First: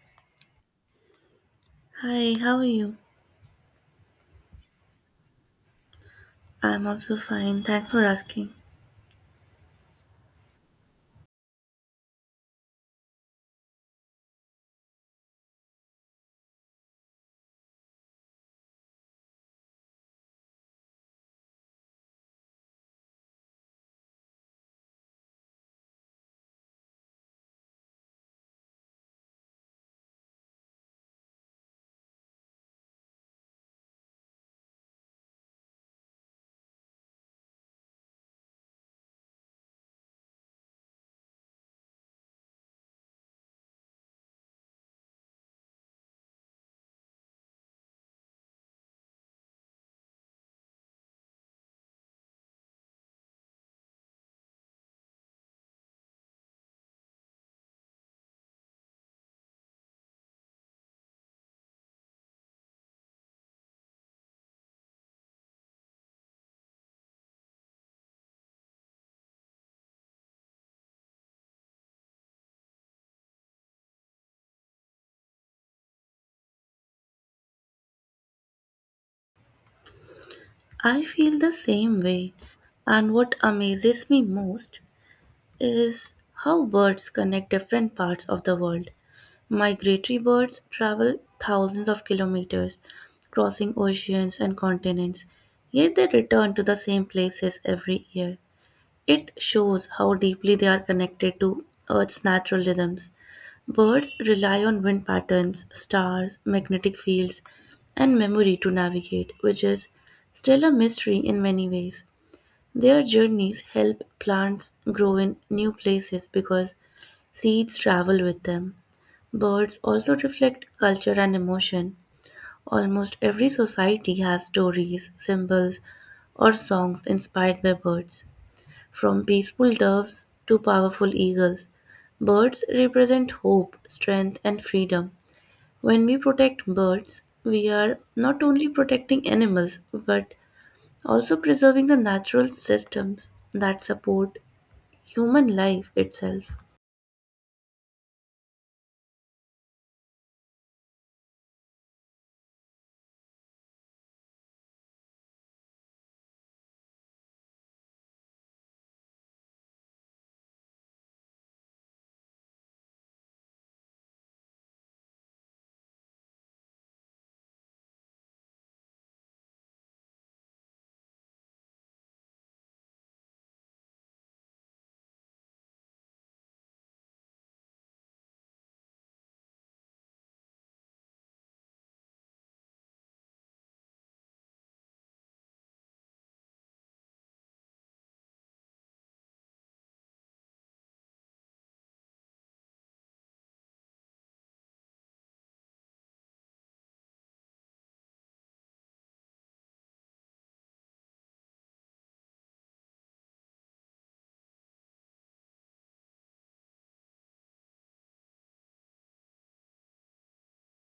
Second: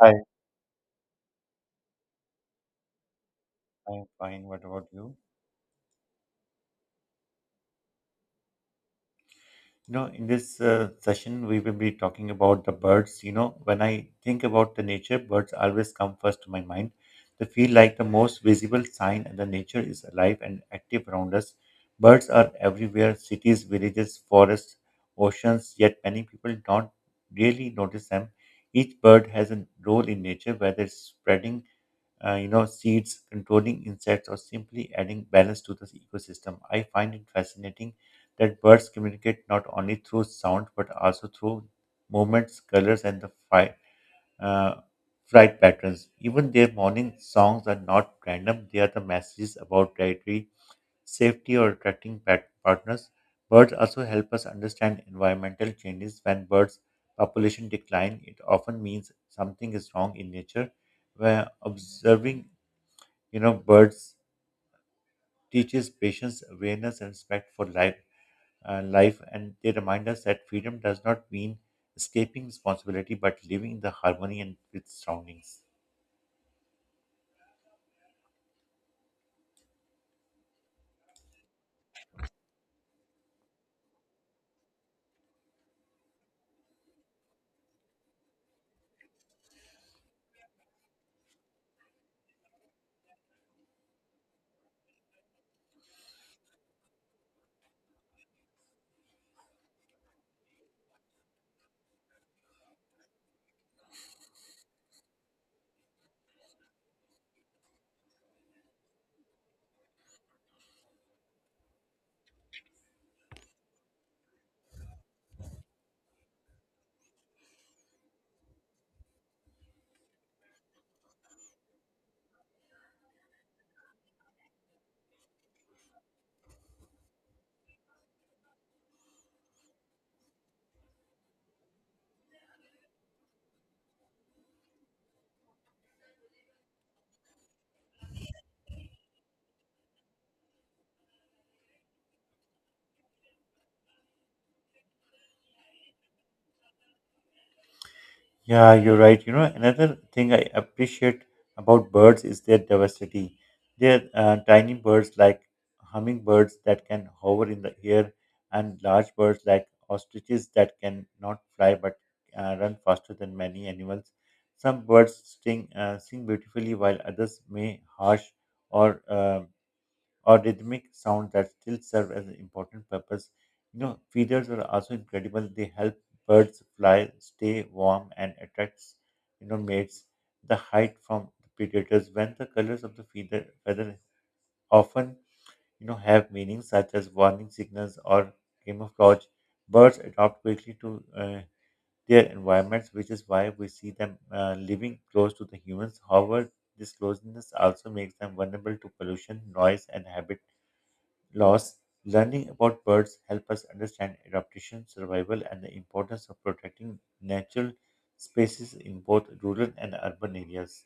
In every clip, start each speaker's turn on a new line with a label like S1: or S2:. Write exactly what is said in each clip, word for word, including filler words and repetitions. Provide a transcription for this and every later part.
S1: Hi,
S2: Hi, how are you?
S1: I'm fine. What about you?
S2: I'm also fine. Thanks for asking.
S1: You know, in this uh, session, we will be talking about the birds. You know, when I think about the nature, birds always come first to my mind. They feel like the most visible sign that the nature is alive and active around us. Birds are everywhere, cities, villages, forests, oceans, yet many people don't really notice them. Each bird has a role in nature, whether it's spreading uh, you know, seeds, controlling insects, or simply adding balance to the ecosystem. I find it fascinating that birds communicate not only through sound but also through movements, colors, and the fi- uh, flight patterns. Even their morning songs are not random; they are the messages about dietary safety or attracting pet partners. Birds also help us understand environmental changes. When birds population decline, it often means something is wrong in nature. Where observing you know birds teaches patience awareness and respect for life uh, life and they remind us that freedom does not mean escaping responsibility but living in the harmony and with surroundings.
S2: I feel the same way, and what amazes me most is how birds connect different parts of the world. Migratory birds travel thousands of kilometers, crossing oceans and continents, yet they return to the same places every year. It shows how deeply they are connected to Earth's natural rhythms. Birds rely on wind patterns, stars, magnetic fields, and memory to navigate, which is still a mystery in many ways. Their journeys help plants grow in new places because seeds travel with them. Birds also reflect culture and emotion. Almost every society has stories, symbols, or songs inspired by birds, from peaceful doves to powerful eagles. Birds represent hope, strength, and freedom. When we protect birds, we are not only protecting animals but also preserving the natural systems that support human life itself.
S1: Yeah, you're right. You know, another thing I appreciate about birds is their diversity. They're uh, tiny birds like hummingbirds that can hover in the air, and large birds like ostriches that can not fly but uh, run faster than many animals. Some birds sing, uh, sing beautifully, while others may harsh or uh, or rhythmic sound that still serve as an important purpose. You know, feeders are also incredible. They help birds fly, stay warm, and attracts you know mates. The height from the predators when the colors of the feeder feather often you know have meanings such as warning signals or camouflage. Birds adapt quickly to uh, their environments, which is why we see them uh, living close to the humans. However, this closeness also makes them vulnerable to pollution, noise, and habitat laws, learning about birds help us understand adaptation, survival, and the importance of protecting natural spaces in both rural and urban areas.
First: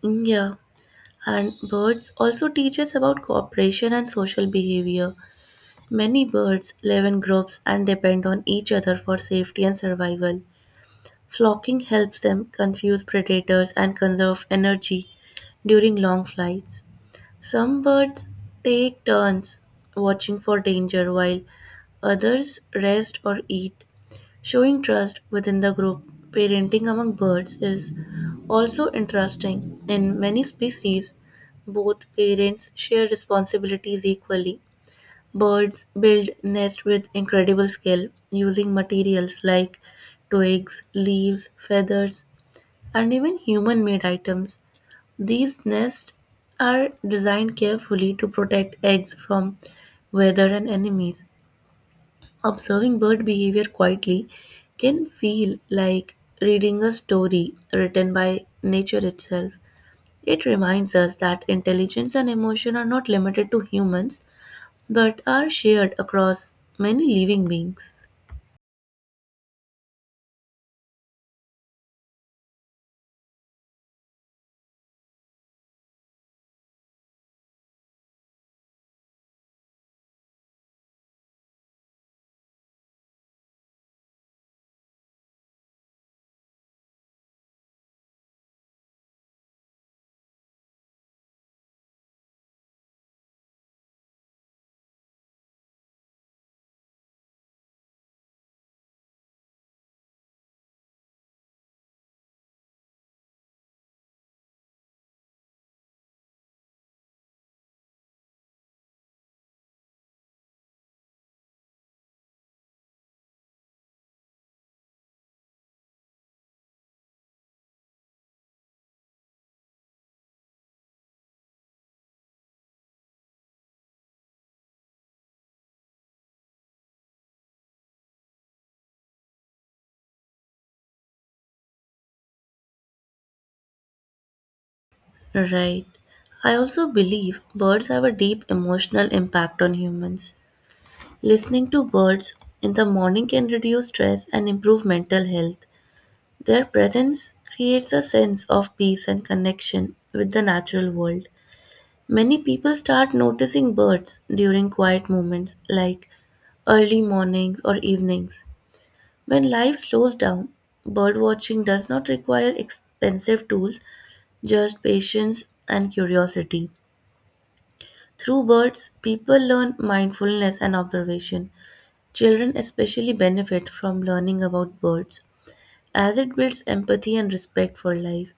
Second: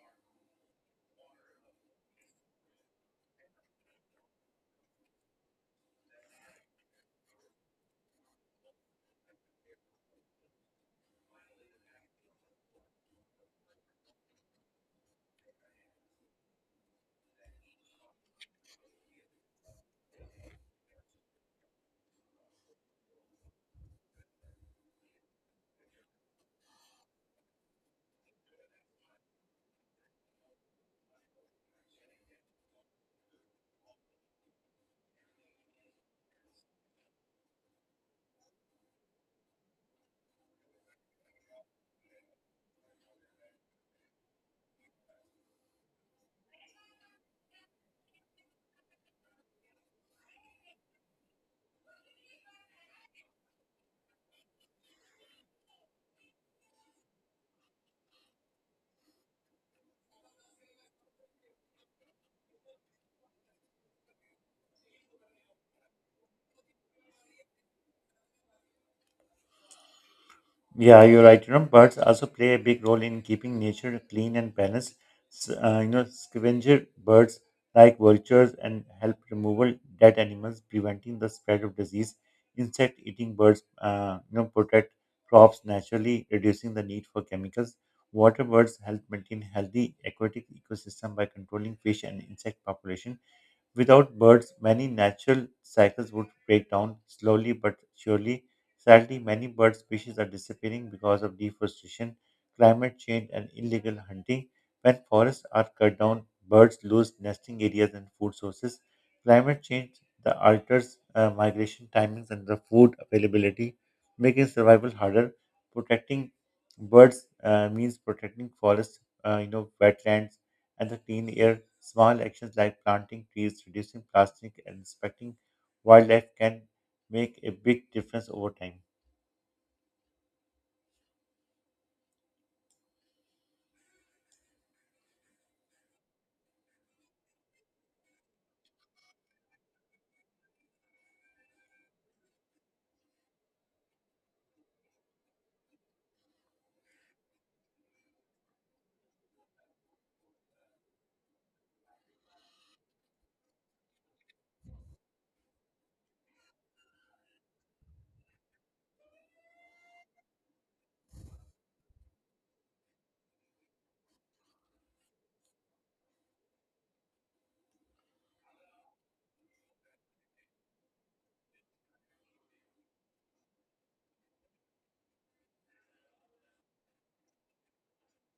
S2: Yeah, and birds also teach us about cooperation and social behavior. Many birds live in groups and depend on each other for safety and survival. Flocking helps them confuse predators and conserve energy during long flights. Some birds take turns watching for danger while others rest or eat, showing trust within the group. Parenting among birds is also interesting. In many species, both parents share responsibilities equally. Birds build nests with incredible skill using materials like twigs, leaves, feathers, and even human made items. These nests are designed carefully to protect eggs from weather and enemies. Observing bird behavior quietly can feel like reading a story written by nature itself. It reminds us that intelligence and emotion are not limited to humans but are shared across many living beings.
S1: Yeah, you're right. You know, birds also play a big role in keeping nature clean and balanced. S- uh, you know, scavenger birds like vultures and help removal dead animals, preventing the spread of disease. Insect-eating birds, uh, you know, protect crops naturally, reducing the need for chemicals. Water birds help maintain healthy aquatic ecosystem by controlling fish and insect population. Without birds, many natural cycles would break down slowly but surely. Sadly, many bird species are disappearing because of deforestation, climate change, and illegal hunting. When forests are cut down, birds lose nesting areas and food sources. Climate change the alters uh, migration timings and the food availability, making survival harder. Protecting birds uh, means protecting forests, uh, you know, wetlands, and the clean air, small actions like planting trees, reducing plastic, and respecting wildlife can make a big difference over time.
S2: Right. I also believe birds have a deep emotional impact on humans. Listening to birds in the morning can reduce stress and improve mental health. Their presence creates a sense of peace and connection with the natural world. Many people start noticing birds during quiet moments like early mornings or evenings. When life slows down, bird watching does not require expensive tools, just patience and curiosity. Through birds, people learn mindfulness and observation. Children especially benefit from learning about birds as it builds empathy and respect for life.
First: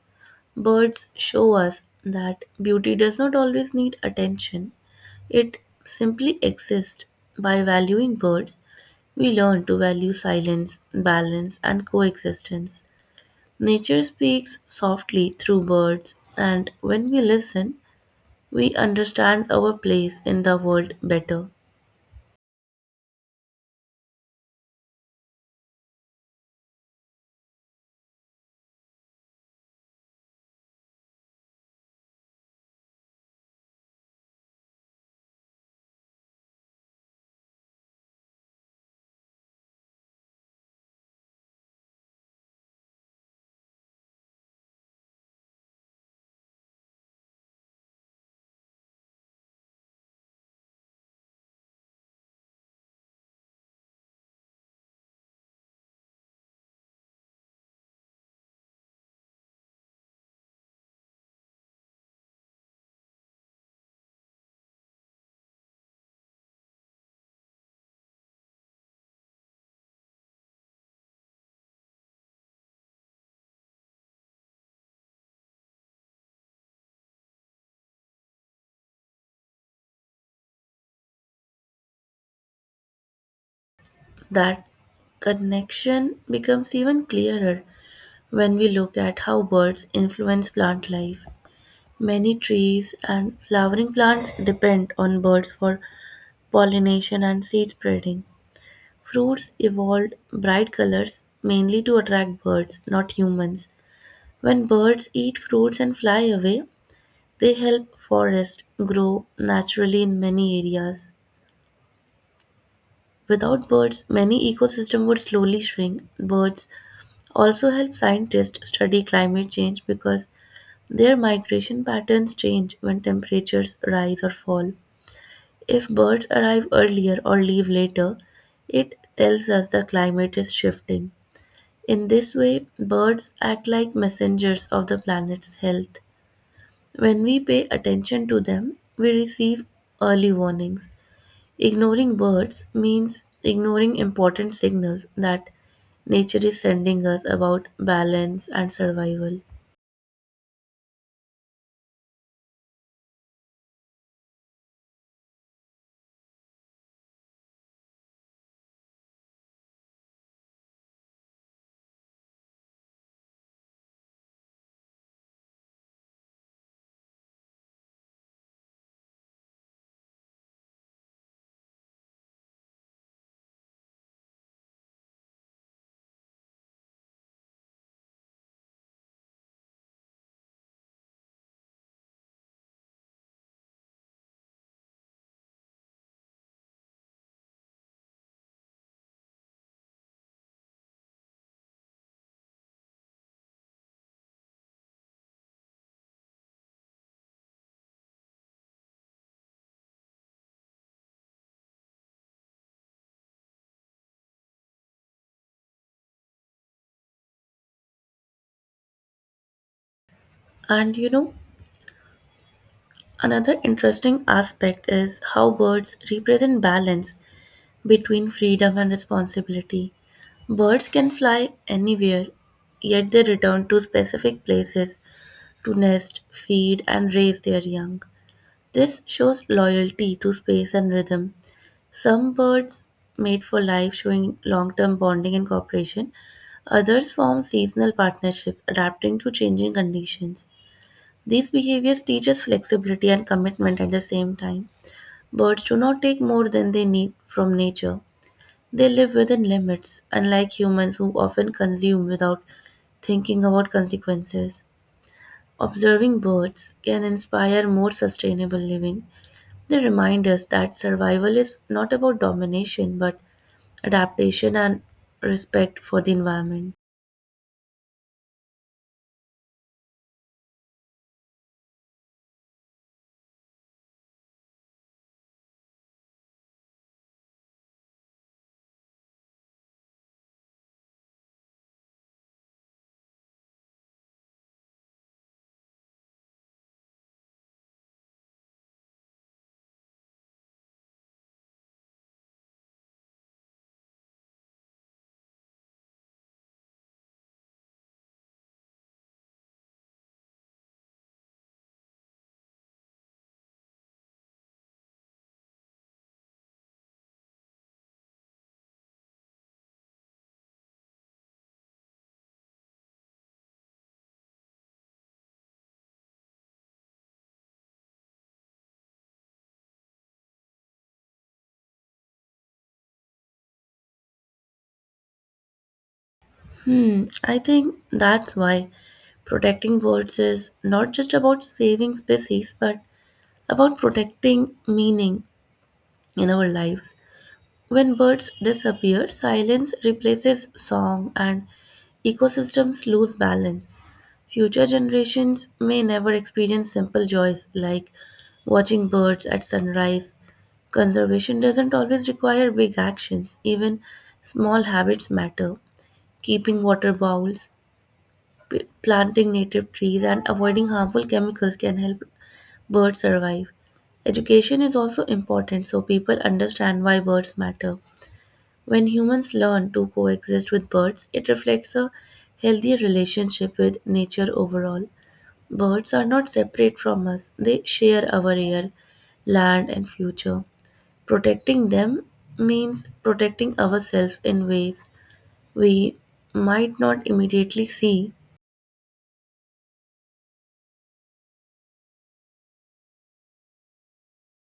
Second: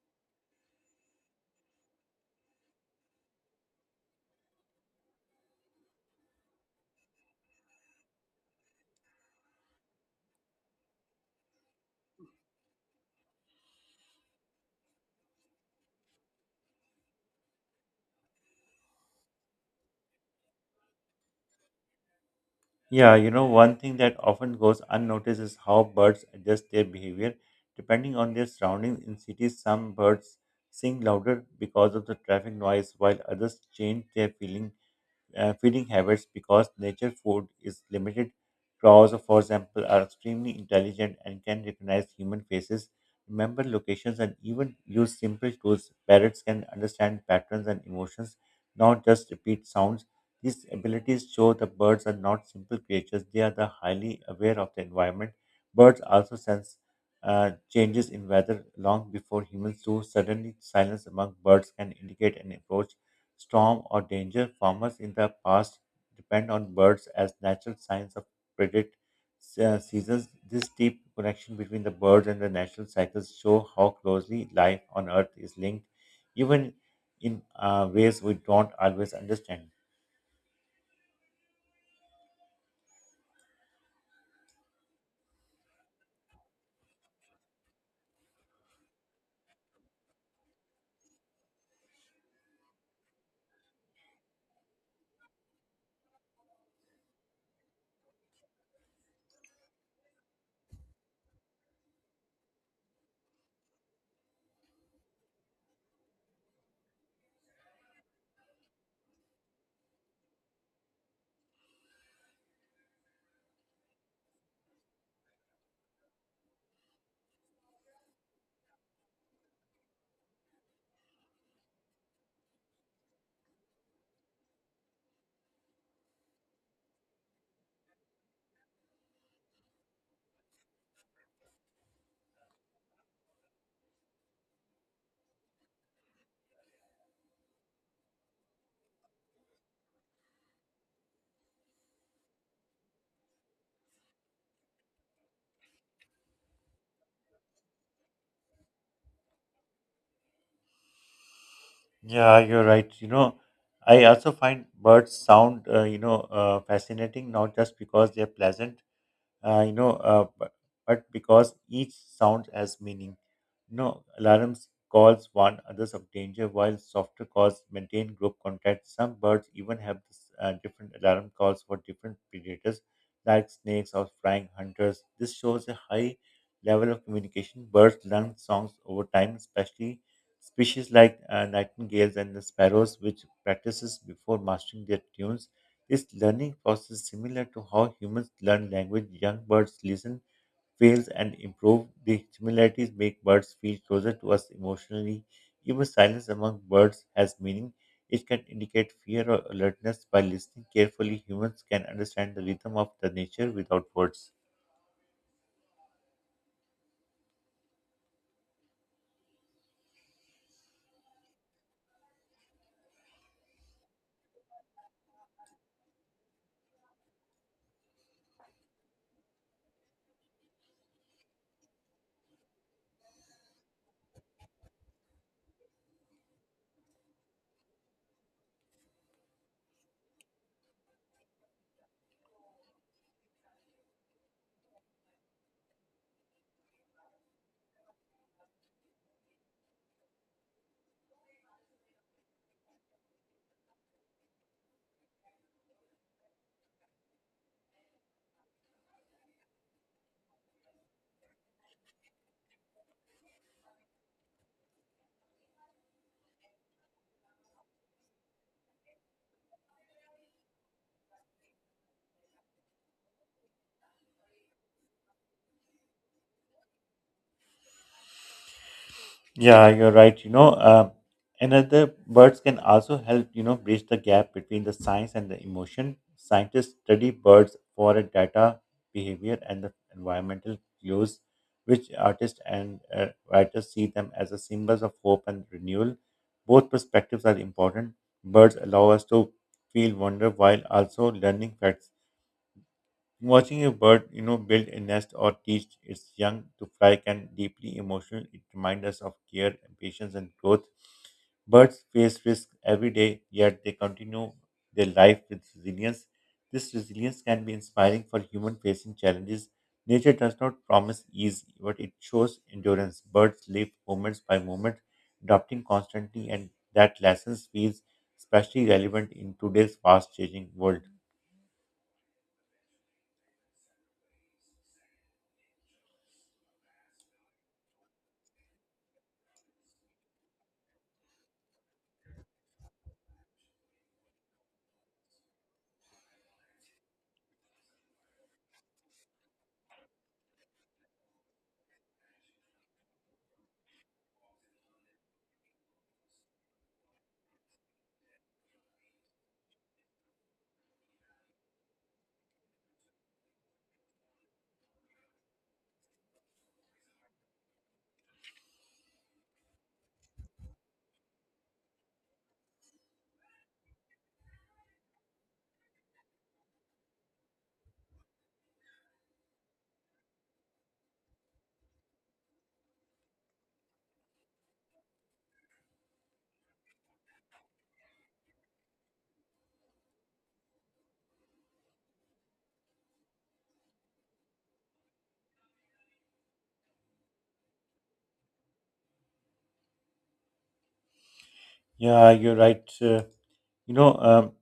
S2: Birds show us that beauty does not always need attention, it simply exists. By valuing birds, we learn to value silence, balance, and coexistence. Nature speaks softly through birds, and when we listen, we understand our place in the world better.
S1: Yeah, you know, one thing that often goes unnoticed is how birds adjust their behavior. Depending on their surroundings in cities, some birds sing louder because of the traffic noise, while others change their feeling uh, feeding habits because nature food is limited. Crows, for example, are extremely intelligent and can recognize human faces, remember locations, and even use simple tools. Parrots can understand patterns and emotions, not just repeat sounds. These abilities show the birds are not simple creatures, they are the highly aware of the environment. Birds also sense uh, changes in weather long before humans do. Suddenly, silence among birds can indicate an approach storm, or danger, farmers in the past depend on birds as natural signs of predict uh, seasons. This deep connection between the birds and the natural cycles show how closely life on Earth is linked, even in uh, ways we don't always understand.
S2: That connection becomes even clearer when we look at how birds influence plant life. Many trees and flowering plants depend on birds for pollination and seed spreading. Fruits evolved bright colors mainly to attract birds, not humans. When birds eat fruits and fly away, they help forests grow naturally in many areas. Without birds, many ecosystems would slowly shrink. Birds also help scientists study climate change because their migration patterns change when temperatures rise or fall. If birds arrive earlier or leave later, it tells us the climate is shifting. In this way, birds act like messengers of the planet's health. When we pay attention to them, we receive early warnings. Ignoring birds means ignoring important signals that nature is sending us about balance and survival.
S1: Yeah, you're right. You know, I also find birds sound, uh, you know, uh, fascinating, not just because they're pleasant, uh, you know, uh, but, but because each sound has meaning. No, alarms calls warn others of danger, while softer calls maintain group contact. Some birds even have this, uh, different alarm calls for different predators, like snakes or flying hunters. This shows a high level of communication. Birds learn songs over time, especially species like uh, nightingales and the sparrows, which practices before mastering their tunes. Is learning process similar to how humans learn language? Young birds listen, fails, and improve. The similarities make birds feel closer to us emotionally. Even silence among birds has meaning. It can indicate fear or alertness. By listening carefully, humans can understand the rhythm of the nature without words.
S2: And you know, another interesting aspect is how birds represent balance between freedom and responsibility. Birds can fly anywhere, yet they return to specific places to nest, feed, and raise their young. This shows loyalty to space and rhythm. Some birds mate for life, showing long term bonding and cooperation. Others form seasonal partnerships, adapting to changing conditions. These behaviors teach us flexibility and commitment at the same time. Birds do not take more than they need from nature, they live within limits, unlike humans who often consume without thinking about consequences. Observing birds can inspire more sustainable living. They remind us that survival is not about domination but adaptation and respect for the environment.
S1: Yeah, you're right. You know, uh, another birds can also help, you know, bridge the gap between the science and the emotion. Scientists study birds for a data, behavior, and the environmental clues, which artists and uh, writers see them as a symbols of hope and renewal. Both perspectives are important. Birds allow us to feel wonder while also learning facts. Watching a bird, you know, build a nest or teach its young to fly can deeply emotional. It reminds us of care, patience, and growth. Birds face risk every day, yet they continue their life with resilience. This resilience can be inspiring for human facing challenges. Nature does not promise ease, but it shows endurance. Birds live moment by moment, adapting constantly, and that lesson feels especially relevant in today's fast changing world.
S2: Hmm, I think that's why protecting birds is not just about saving species but about protecting meaning in our lives. When birds disappear, silence replaces song and ecosystems lose balance. Future generations may never experience simple joys like watching birds at sunrise. Conservation doesn't always require big actions, even small habits matter. Keeping water bowls, p- planting native trees, and avoiding harmful chemicals can help birds survive. Education is also important so people understand why birds matter. When humans learn to coexist with birds, it reflects a healthy relationship with nature overall. Birds are not separate from us, they share our air, land, and future. Protecting them means protecting ourselves in ways we might not immediately see.
S1: Yeah, you're right. Uh, You know, um,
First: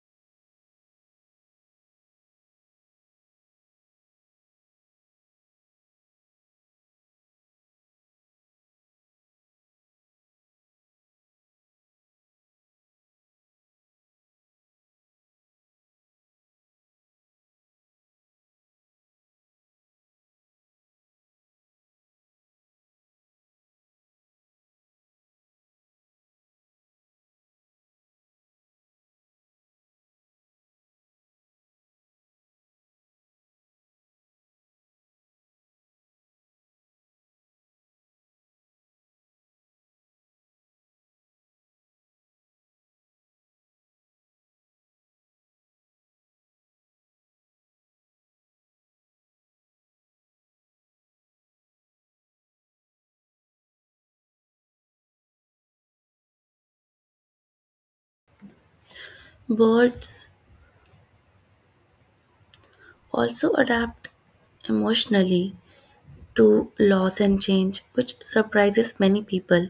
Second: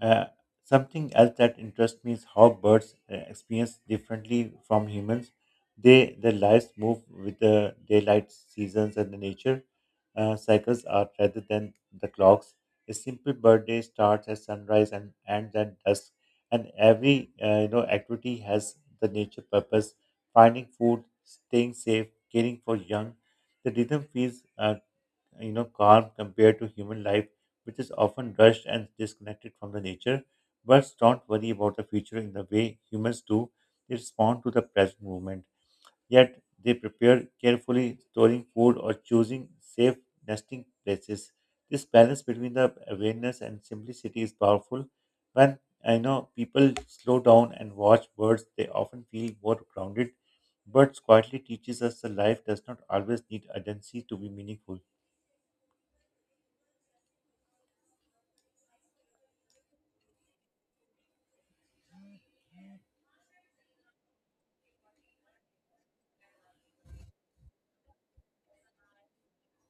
S1: uh, Something else that interests me is how birds uh, experience differently from humans. They their lives move with the daylight, seasons, and the nature uh, cycles are rather than the clocks. A simple bird day starts at sunrise and ends at dusk, and every uh, you know activity has the nature purpose: finding food, staying safe, caring for young. The rhythm feels uh, you know calm compared to human life which is often rushed and disconnected from the nature. Birds don't worry about the future in the way humans do, they respond to the present moment, yet they prepare carefully storing food or choosing safe nesting places. This balance between the awareness and simplicity is powerful. When I know people slow down and watch birds they often feel more grounded. Birds quietly teaches us that life does not always need urgency to be meaningful.
S2: Birds also adapt emotionally to loss and change, which surprises many people.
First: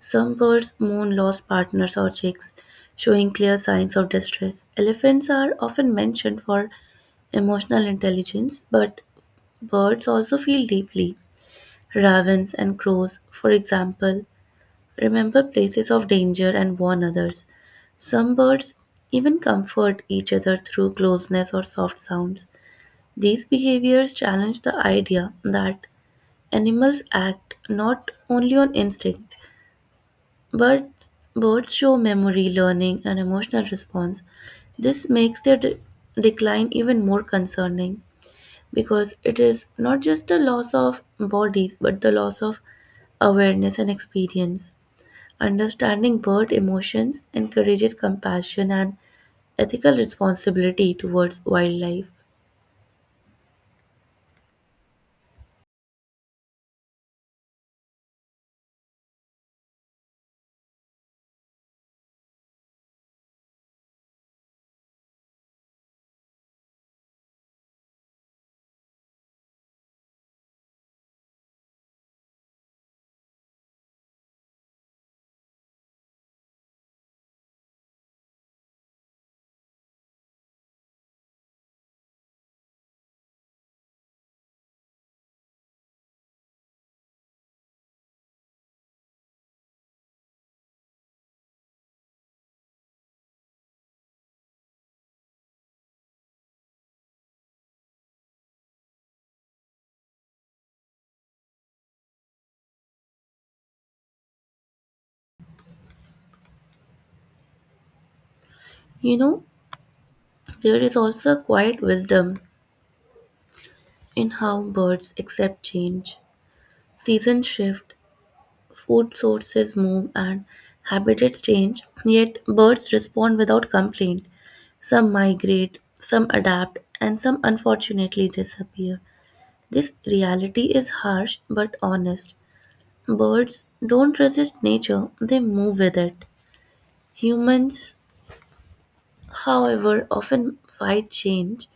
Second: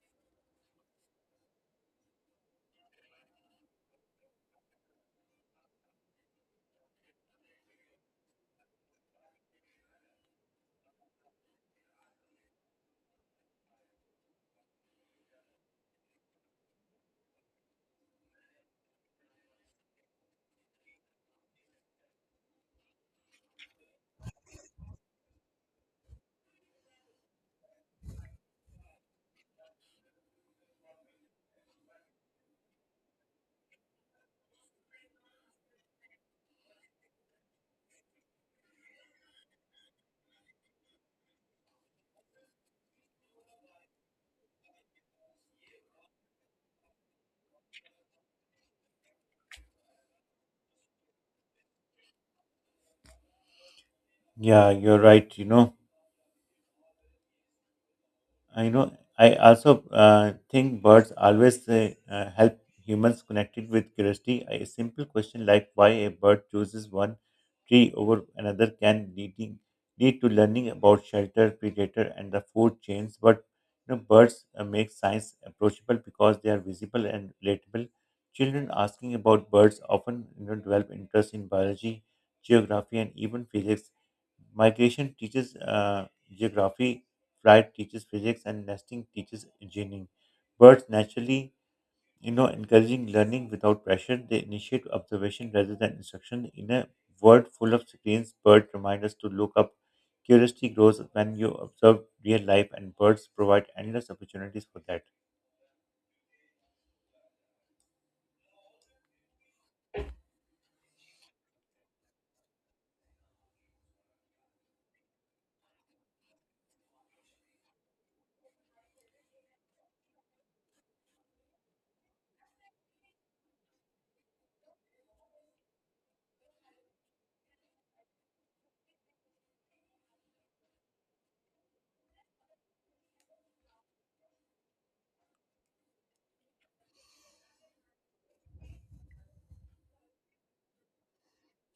S2: Some birds mourn lost partners or chicks, showing clear signs of distress. Elephants are often mentioned for emotional intelligence, but birds also feel deeply. Ravens and crows, for example, remember places of danger and warn others. Some birds even comfort each other through closeness or soft sounds. These behaviors challenge the idea that animals act not only on instinct. Birds, birds show memory, learning, and emotional response. This makes their de- decline even more concerning because it is not just the loss of bodies but the loss of awareness and experience. Understanding bird emotions encourages compassion and ethical responsibility towards wildlife.
S1: Yeah, you're right. You know, I know. I also uh, think birds always uh, uh, help humans connected with curiosity. A simple question like why a bird chooses one tree over another can leading lead to learning about shelter, predator, and the food chains. But you know, birds uh, make science approachable because they are visible and relatable. Children asking about birds often you know, develop interest in biology, geography, and even physics. Migration teaches uh, geography. Flight teaches physics and nesting teaches engineering. Birds naturally, you know, encouraging learning without pressure. They initiate observation rather than instruction. In a world full of screens, birds remind us to look up. Curiosity grows when you observe real life, and birds provide endless opportunities for that.
S2: You know, there is also a quiet wisdom in how birds accept change. Seasons shift, food sources move and habitats change, yet birds respond without complaint. Some migrate, some adapt, and some unfortunately disappear. This reality is harsh but honest. Birds don't resist nature, they move with it. Humans, however, often fight change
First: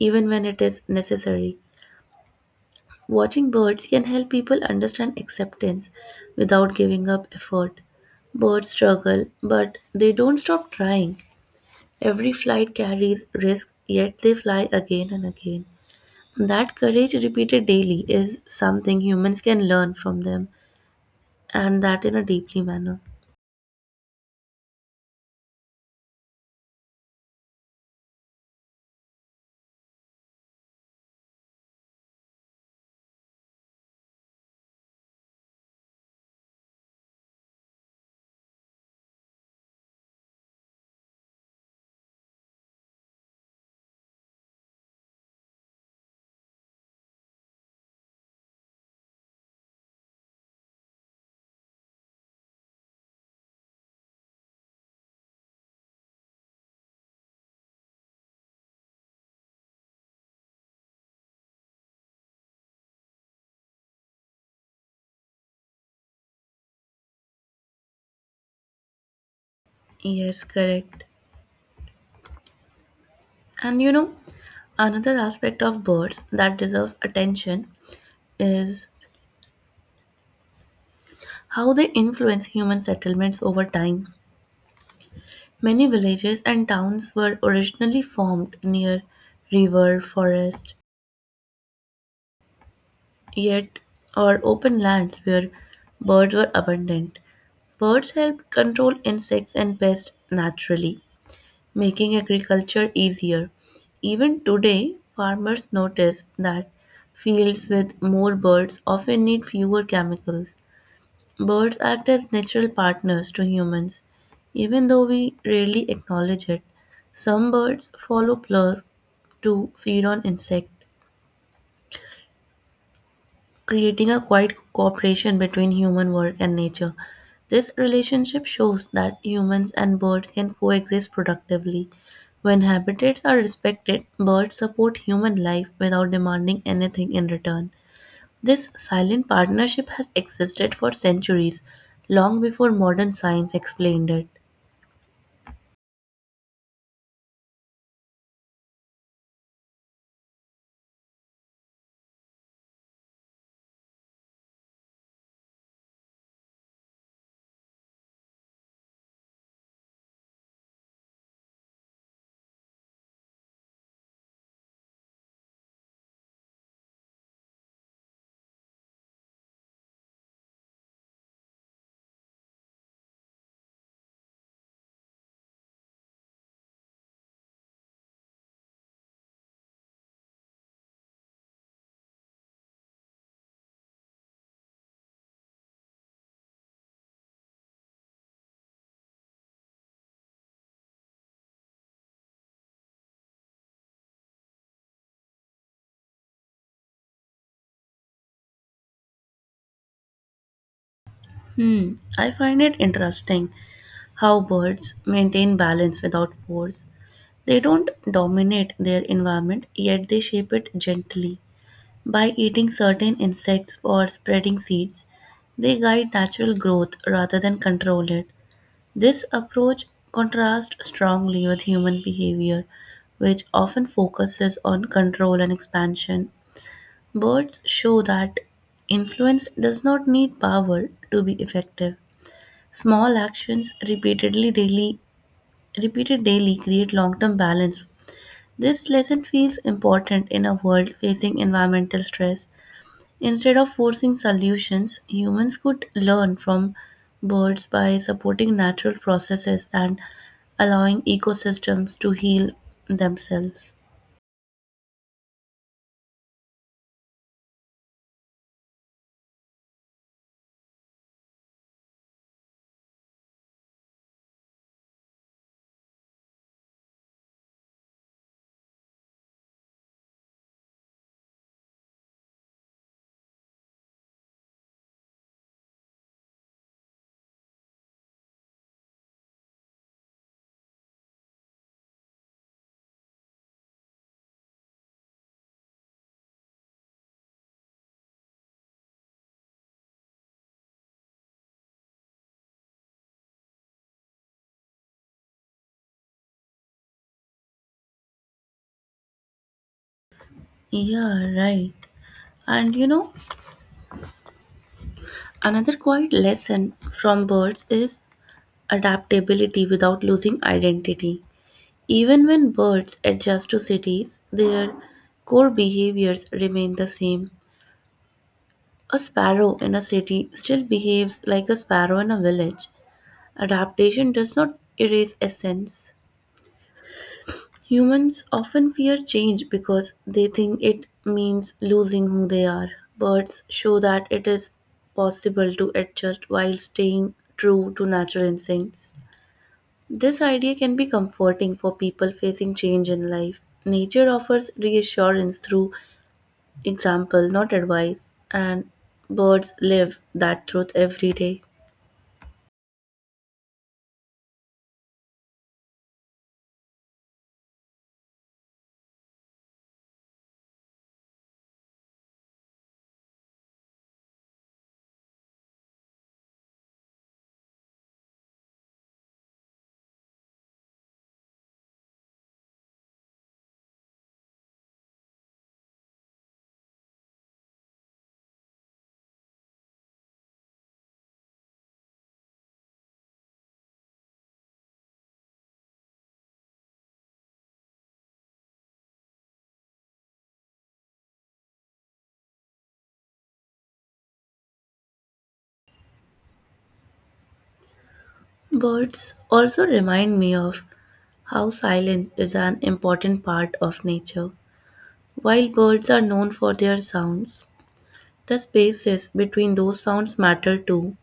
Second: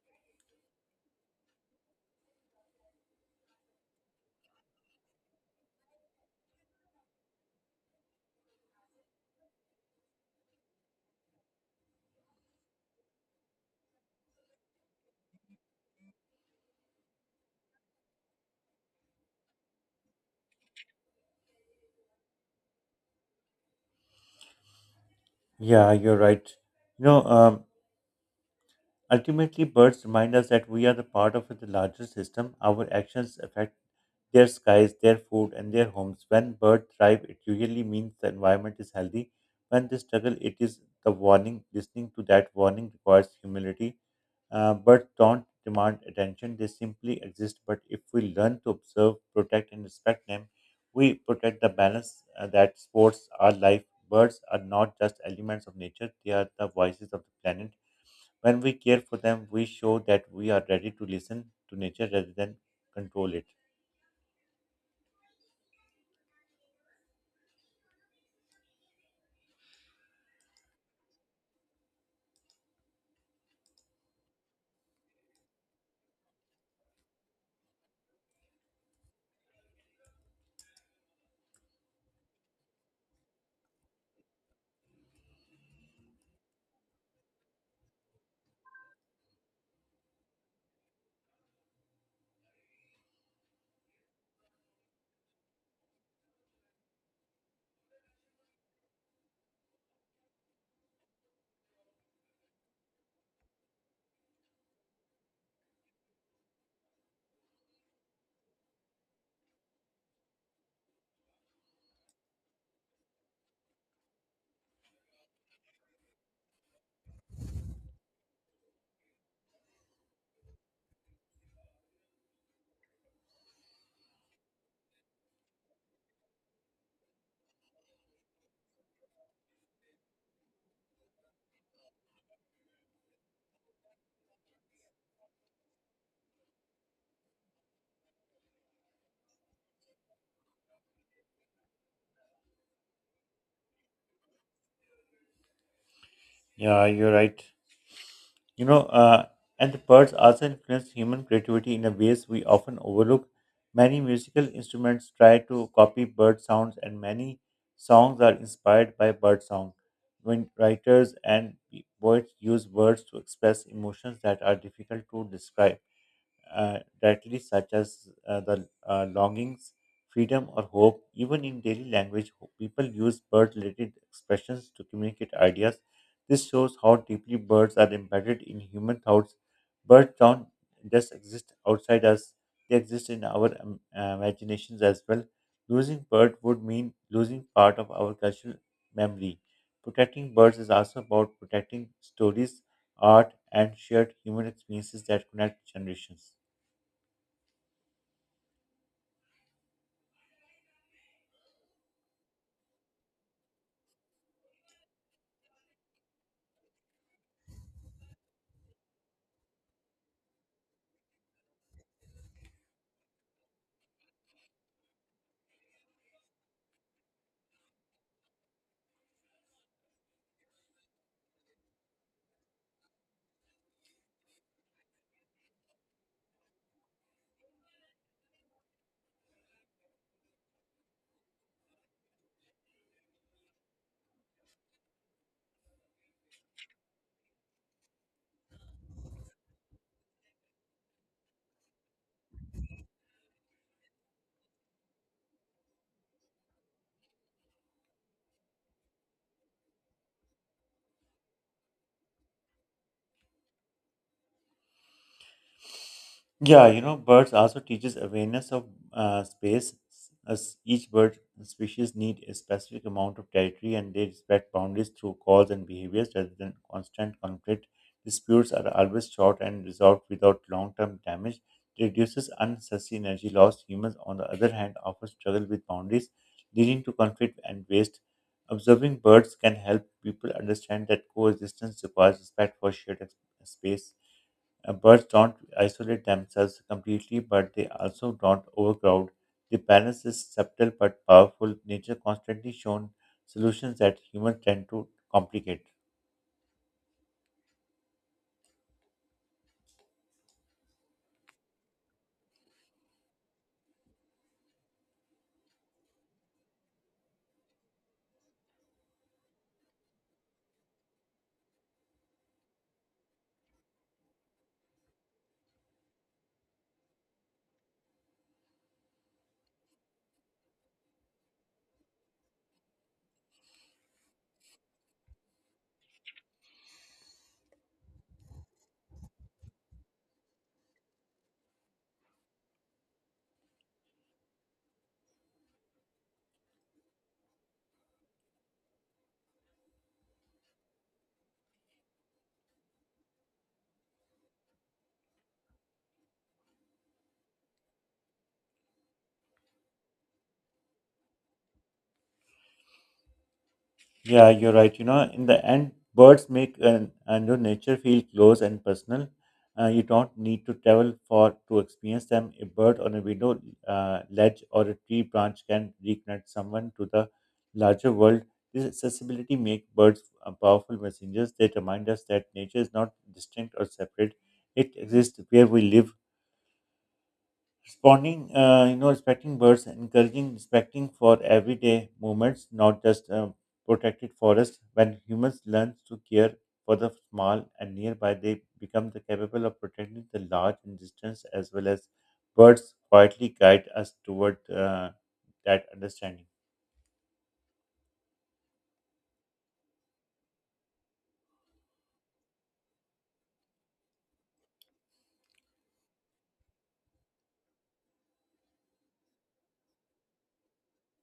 S2: even when it is necessary. Watching birds can help people understand acceptance without giving up effort. Birds struggle, but they don't stop trying. Every flight carries risk, yet they fly again and again. That courage repeated daily is something humans can learn from them, and that in a deeply manner.
S1: Yeah, you're right. You know, um, Ultimately, birds remind us that we are the part of the larger system. Our actions affect their skies, their food, and their homes. When birds thrive, it usually means the environment is healthy. When they struggle, it is the warning. Listening to that warning requires humility. Uh, birds don't demand attention, they simply exist. But if we learn to observe, protect, and respect them, we protect the balance uh, that supports our life. Birds are not just elements of nature, they are the voices of the planet. When we care for them, we show that we are ready to listen to nature rather than control it.
S2: Yes, correct. And you know, another aspect of birds that deserves attention is how they influence human settlements over time. Many villages and towns were originally formed near river, forest, yet or open lands where birds were abundant. Birds helped control insects and pests naturally, making agriculture easier. Even today, farmers notice that fields with more birds often need fewer chemicals. Birds act as natural partners to humans, even though we rarely acknowledge it. Some birds follow plows to feed on insects, creating a quiet cooperation between human world and nature. This relationship shows that humans and birds can coexist productively. When habitats are respected, birds support human life without demanding anything in return. This silent partnership has existed for centuries, long before modern science explained it.
S1: Yeah, you're right. You know, uh, and the birds also influence human creativity in a ways we often overlook. Many musical instruments try to copy bird sounds, and many songs are inspired by bird song. When writers and poets use words to express emotions that are difficult to describe, uh, directly, such as uh, the uh, longings, freedom, or hope. Even in daily language, ho- people use bird related expressions to communicate ideas. This shows how deeply birds are embedded in human thoughts. Birds don't just exist outside us, they exist in our um, uh, imaginations as well. Losing bird would mean losing part of our cultural memory. Protecting birds is also about protecting stories, art, and shared human experiences that connect generations.
S2: Hmm, I find it interesting how birds maintain balance without force. They don't dominate their environment, yet they shape it gently. By eating certain insects or spreading seeds, they guide natural growth rather than control it. This approach contrasts strongly with human behavior, which often focuses on control and expansion. Birds show that influence does not need power to be effective. Small actions repeatedly daily repeated daily create long-term balance. This lesson feels important in a world facing environmental stress. Instead of forcing solutions, humans could learn from birds by supporting natural processes and allowing ecosystems to heal themselves.
S1: Yeah, you know, birds also teaches awareness of uh, space. As each bird uh, species need a specific amount of territory, and they respect boundaries through calls and behaviors rather than constant conflict. Disputes are always short and resolved without long-term damage. It reduces unnecessary energy loss. Humans, on the other hand, often struggle with boundaries, leading to conflict and waste. Observing birds can help people understand that coexistence requires respect for shared ex- space. Uh, birds don't isolate themselves completely, but they also don't overcrowd. The balance is subtle but powerful. Nature constantly shown solutions that humans tend to complicate.
S2: Yeah, right. And you know, another quiet lesson from birds is adaptability without losing identity. Even when birds adjust to cities, their core behaviors remain the same. A sparrow in a city still behaves like a sparrow in a village. Adaptation does not erase essence. Humans often fear change because they think it means losing who they are. Birds show that it is possible to adjust while staying true to natural instincts. This idea can be comforting for people facing change in life. Nature offers reassurance through example, not advice, and birds live that truth every day.
S1: Yeah, you're right. You know, in the end, birds make an, and your nature feel close and personal. Uh, you don't need to travel for to experience them. A bird on a window uh, ledge or a tree branch can reconnect someone to the larger world. This accessibility makes birds uh, powerful messengers. They remind us that nature is not distinct or separate. It exists where we live, responding uh, you know respecting birds encouraging respecting for everyday movements not just uh, protected forests when humans learn to care for the small and nearby they become the capable of protecting the large in distance as well as birds quietly guide us toward uh, that understanding.
S2: Birds also remind me of how silence is an important part of nature. While birds are known for their sounds, the spaces between those sounds matter too.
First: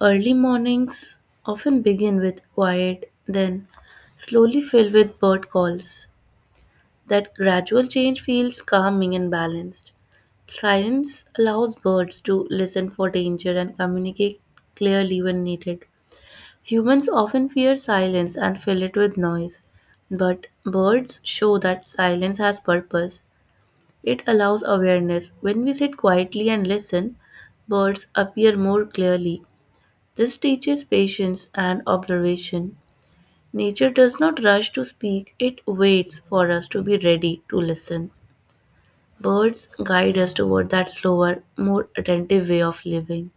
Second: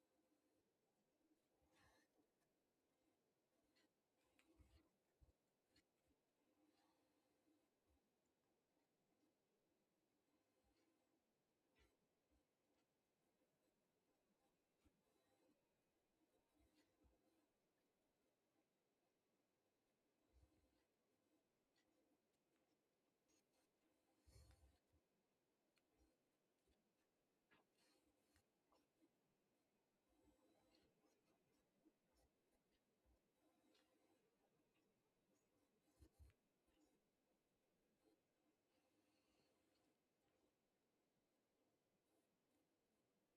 S2: Early mornings often begin with quiet, then slowly fill with bird calls. That gradual change feels calming and balanced. Silence allows birds to listen for danger and communicate clearly when needed. Humans often fear silence and fill it with noise, but birds show that silence has purpose. It allows awareness. When we sit quietly and listen, birds appear more clearly. This teaches patience and observation. Nature does not rush to speak, it waits for us to be ready to listen. Birds guide us toward that slower, more attentive way of living.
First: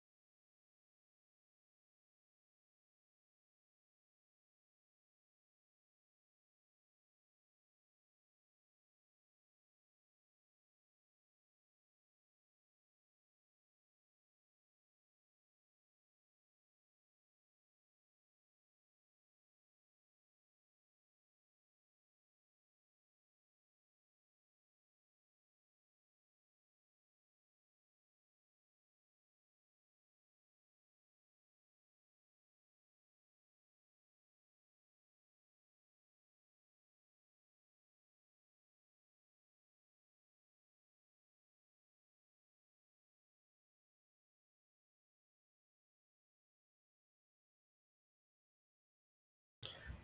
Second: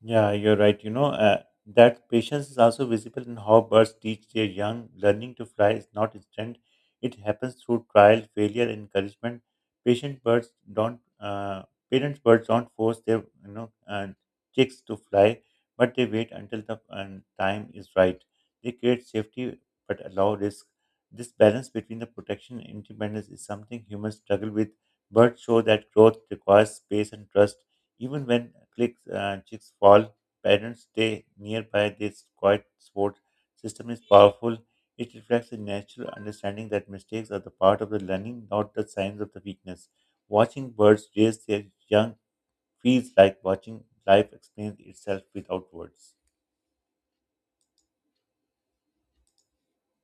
S1: Yeah, you're right. You know, uh, that patience is also visible in how birds teach their young. Learning to fly is not instant, it happens through trial, failure, and encouragement. Patient birds don't, uh, parents birds don't force their, you know, uh, chicks to fly, but they wait until the um, time is right. They create safety but allow risk. This balance between the protection and independence is something humans struggle with. Birds show that growth requires space and trust even when clicks, uh, chicks fall, parents stay nearby. This quiet support system is powerful. It reflects a natural understanding that mistakes are the part of the learning, not the signs of the weakness. Watching birds raise their young feels like watching life explain itself without words.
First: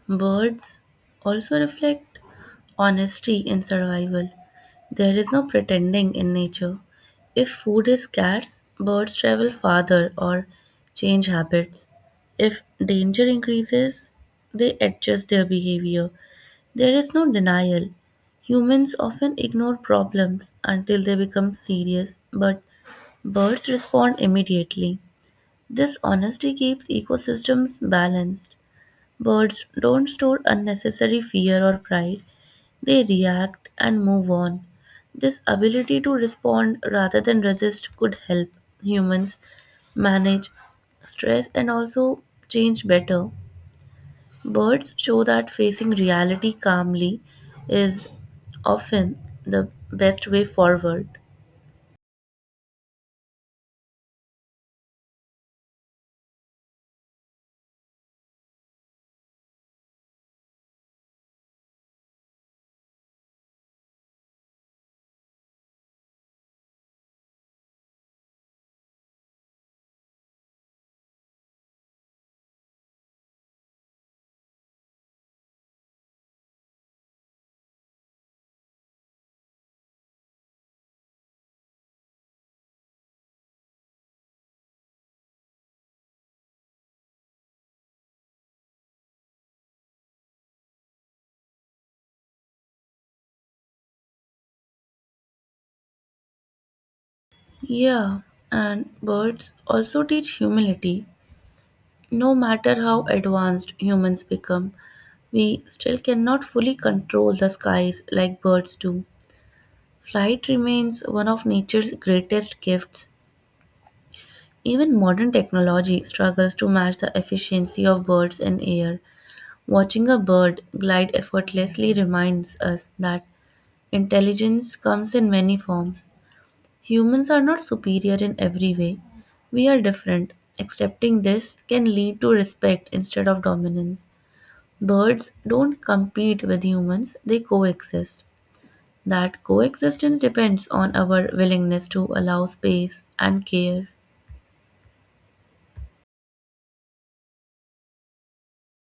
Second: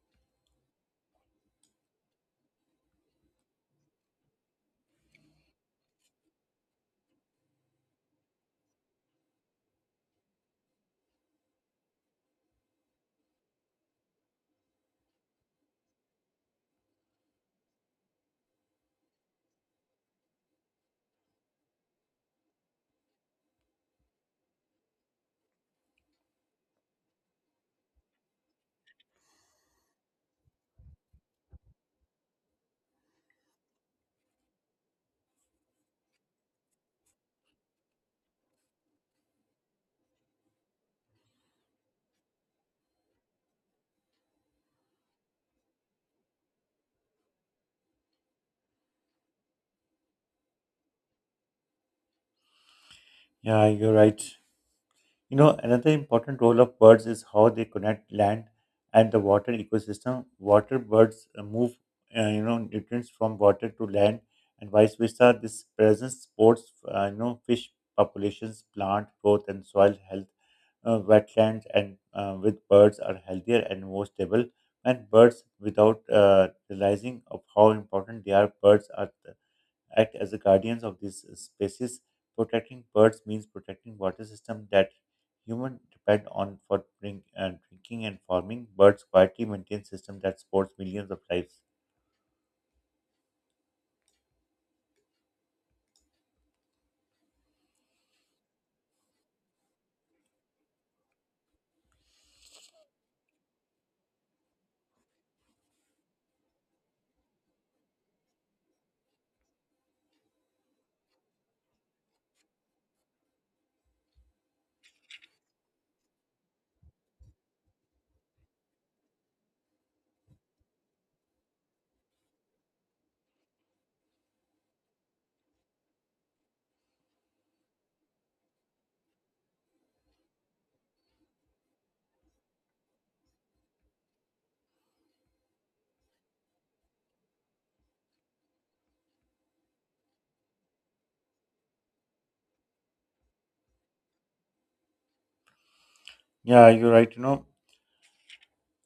S2: Birds also reflect honesty in survival. There is no pretending in nature. If food is scarce, birds travel farther or change habits. If danger increases, they adjust their behavior. There is no denial. Humans often ignore problems until they become serious, but birds respond immediately. This honesty keeps ecosystems balanced. Birds don't store unnecessary fear or pride. They react and move on. This ability to respond rather than resist could help humans manage stress and also change better. Birds show that facing reality calmly is often the best way forward.
S1: Yeah, you're right. You know, another important role of birds is how they connect land and the water ecosystem. Water birds uh, move, uh, you know, nutrients from water to land, and vice versa. This presence supports, uh, you know, fish populations, plant growth, and soil health. Uh, wetlands and uh, with birds are healthier and more stable. And birds, without uh, realizing of how important they are, birds are act as the guardians of these uh, species. Protecting birds means protecting water systems that humans depend on for drink, uh, drinking and farming. Birds quietly maintain systems that supports millions of lives.
S2: Yeah, and birds also teach humility. No matter how advanced humans become, we still cannot fully control the skies like birds do. Flight remains one of nature's greatest gifts. Even modern technology struggles to match the efficiency of birds in air. Watching a bird glide effortlessly reminds us that intelligence comes in many forms. Humans are not superior in every way. We are different. Accepting this can lead to respect instead of dominance. Birds don't compete with humans, they coexist. That coexistence depends on our willingness to allow space and care.
S1: Yeah, you're right. You know,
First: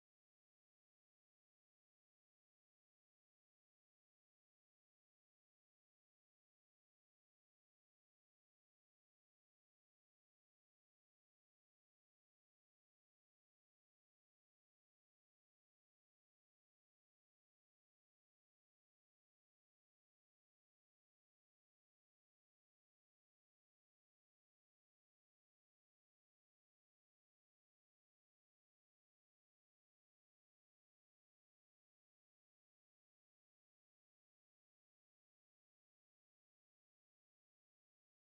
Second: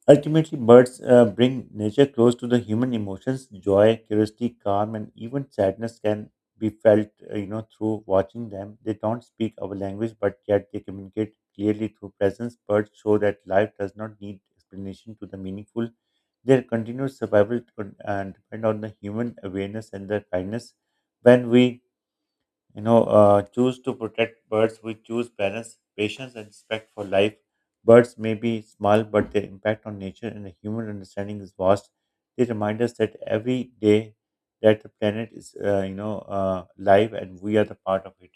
S1: ultimately, birds uh, bring nature close to the human emotions. Joy, curiosity, calm, and even sadness can be felt, uh, you know, through watching them. They don't speak our language, but yet they communicate clearly through presence. Birds show that life does not need explanation to the meaningful. Their continued survival depend- uh, depend on the human awareness and their kindness. When we you know, uh, choose to protect birds. We choose balance, patience, and respect for life. Birds may be small, but their impact on nature and the human understanding is vast. They remind us that every day that the planet is, uh, you know, uh, live and we are the part of it.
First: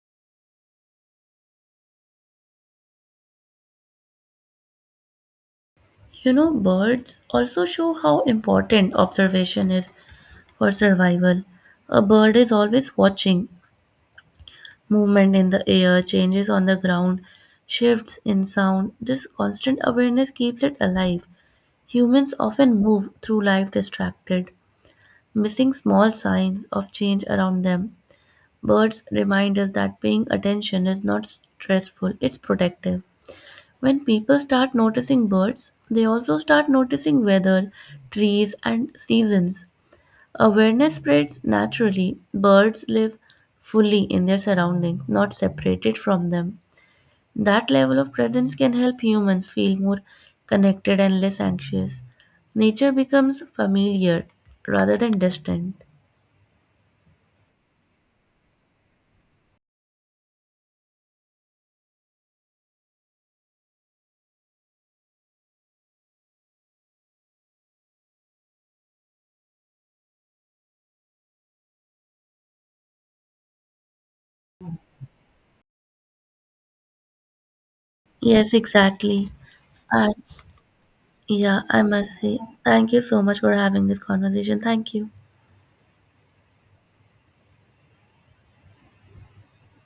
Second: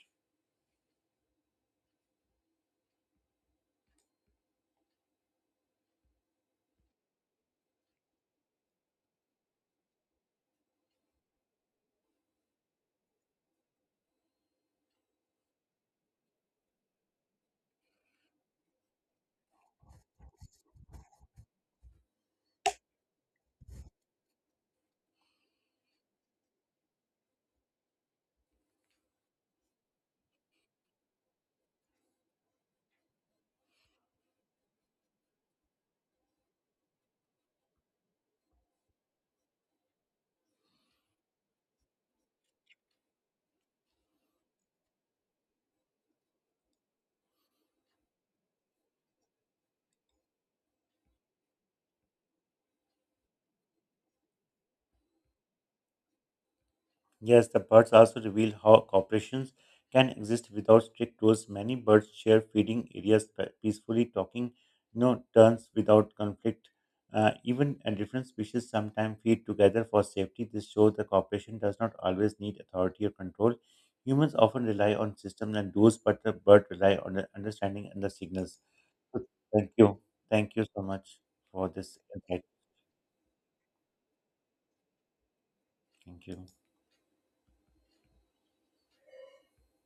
S2: You know, birds also show how important observation is for survival. A bird is always watching movement in the air, changes on the ground, shifts in sound. This constant awareness keeps it alive. Humans often move through life distracted, missing small signs of change around them. Birds remind us that paying attention is not stressful, it's protective. When people start noticing birds, they also start noticing weather, trees, and seasons. Awareness spreads naturally. Birds live fully in their surroundings, not separated from them. That level of presence can help humans feel more connected and less anxious. Nature becomes familiar rather than distant.
S1: Yes, the birds also reveal how corporations can exist without strict rules. Many birds share feeding areas pe- peacefully, talking no turns without conflict. Uh, even and different species sometimes feed together for safety. This shows the cooperation does not always need authority or control. Humans often rely on systems and rules, but the bird rely on the understanding and the
S2: Yes,
S1: signals.
S2: exactly.
S1: Thank you.
S2: And
S1: Thank you so much
S2: yeah,
S1: for
S2: I
S1: this
S2: must say,
S1: insight.
S2: thank you so much for having this conversation. Thank you.
S1: Thank you.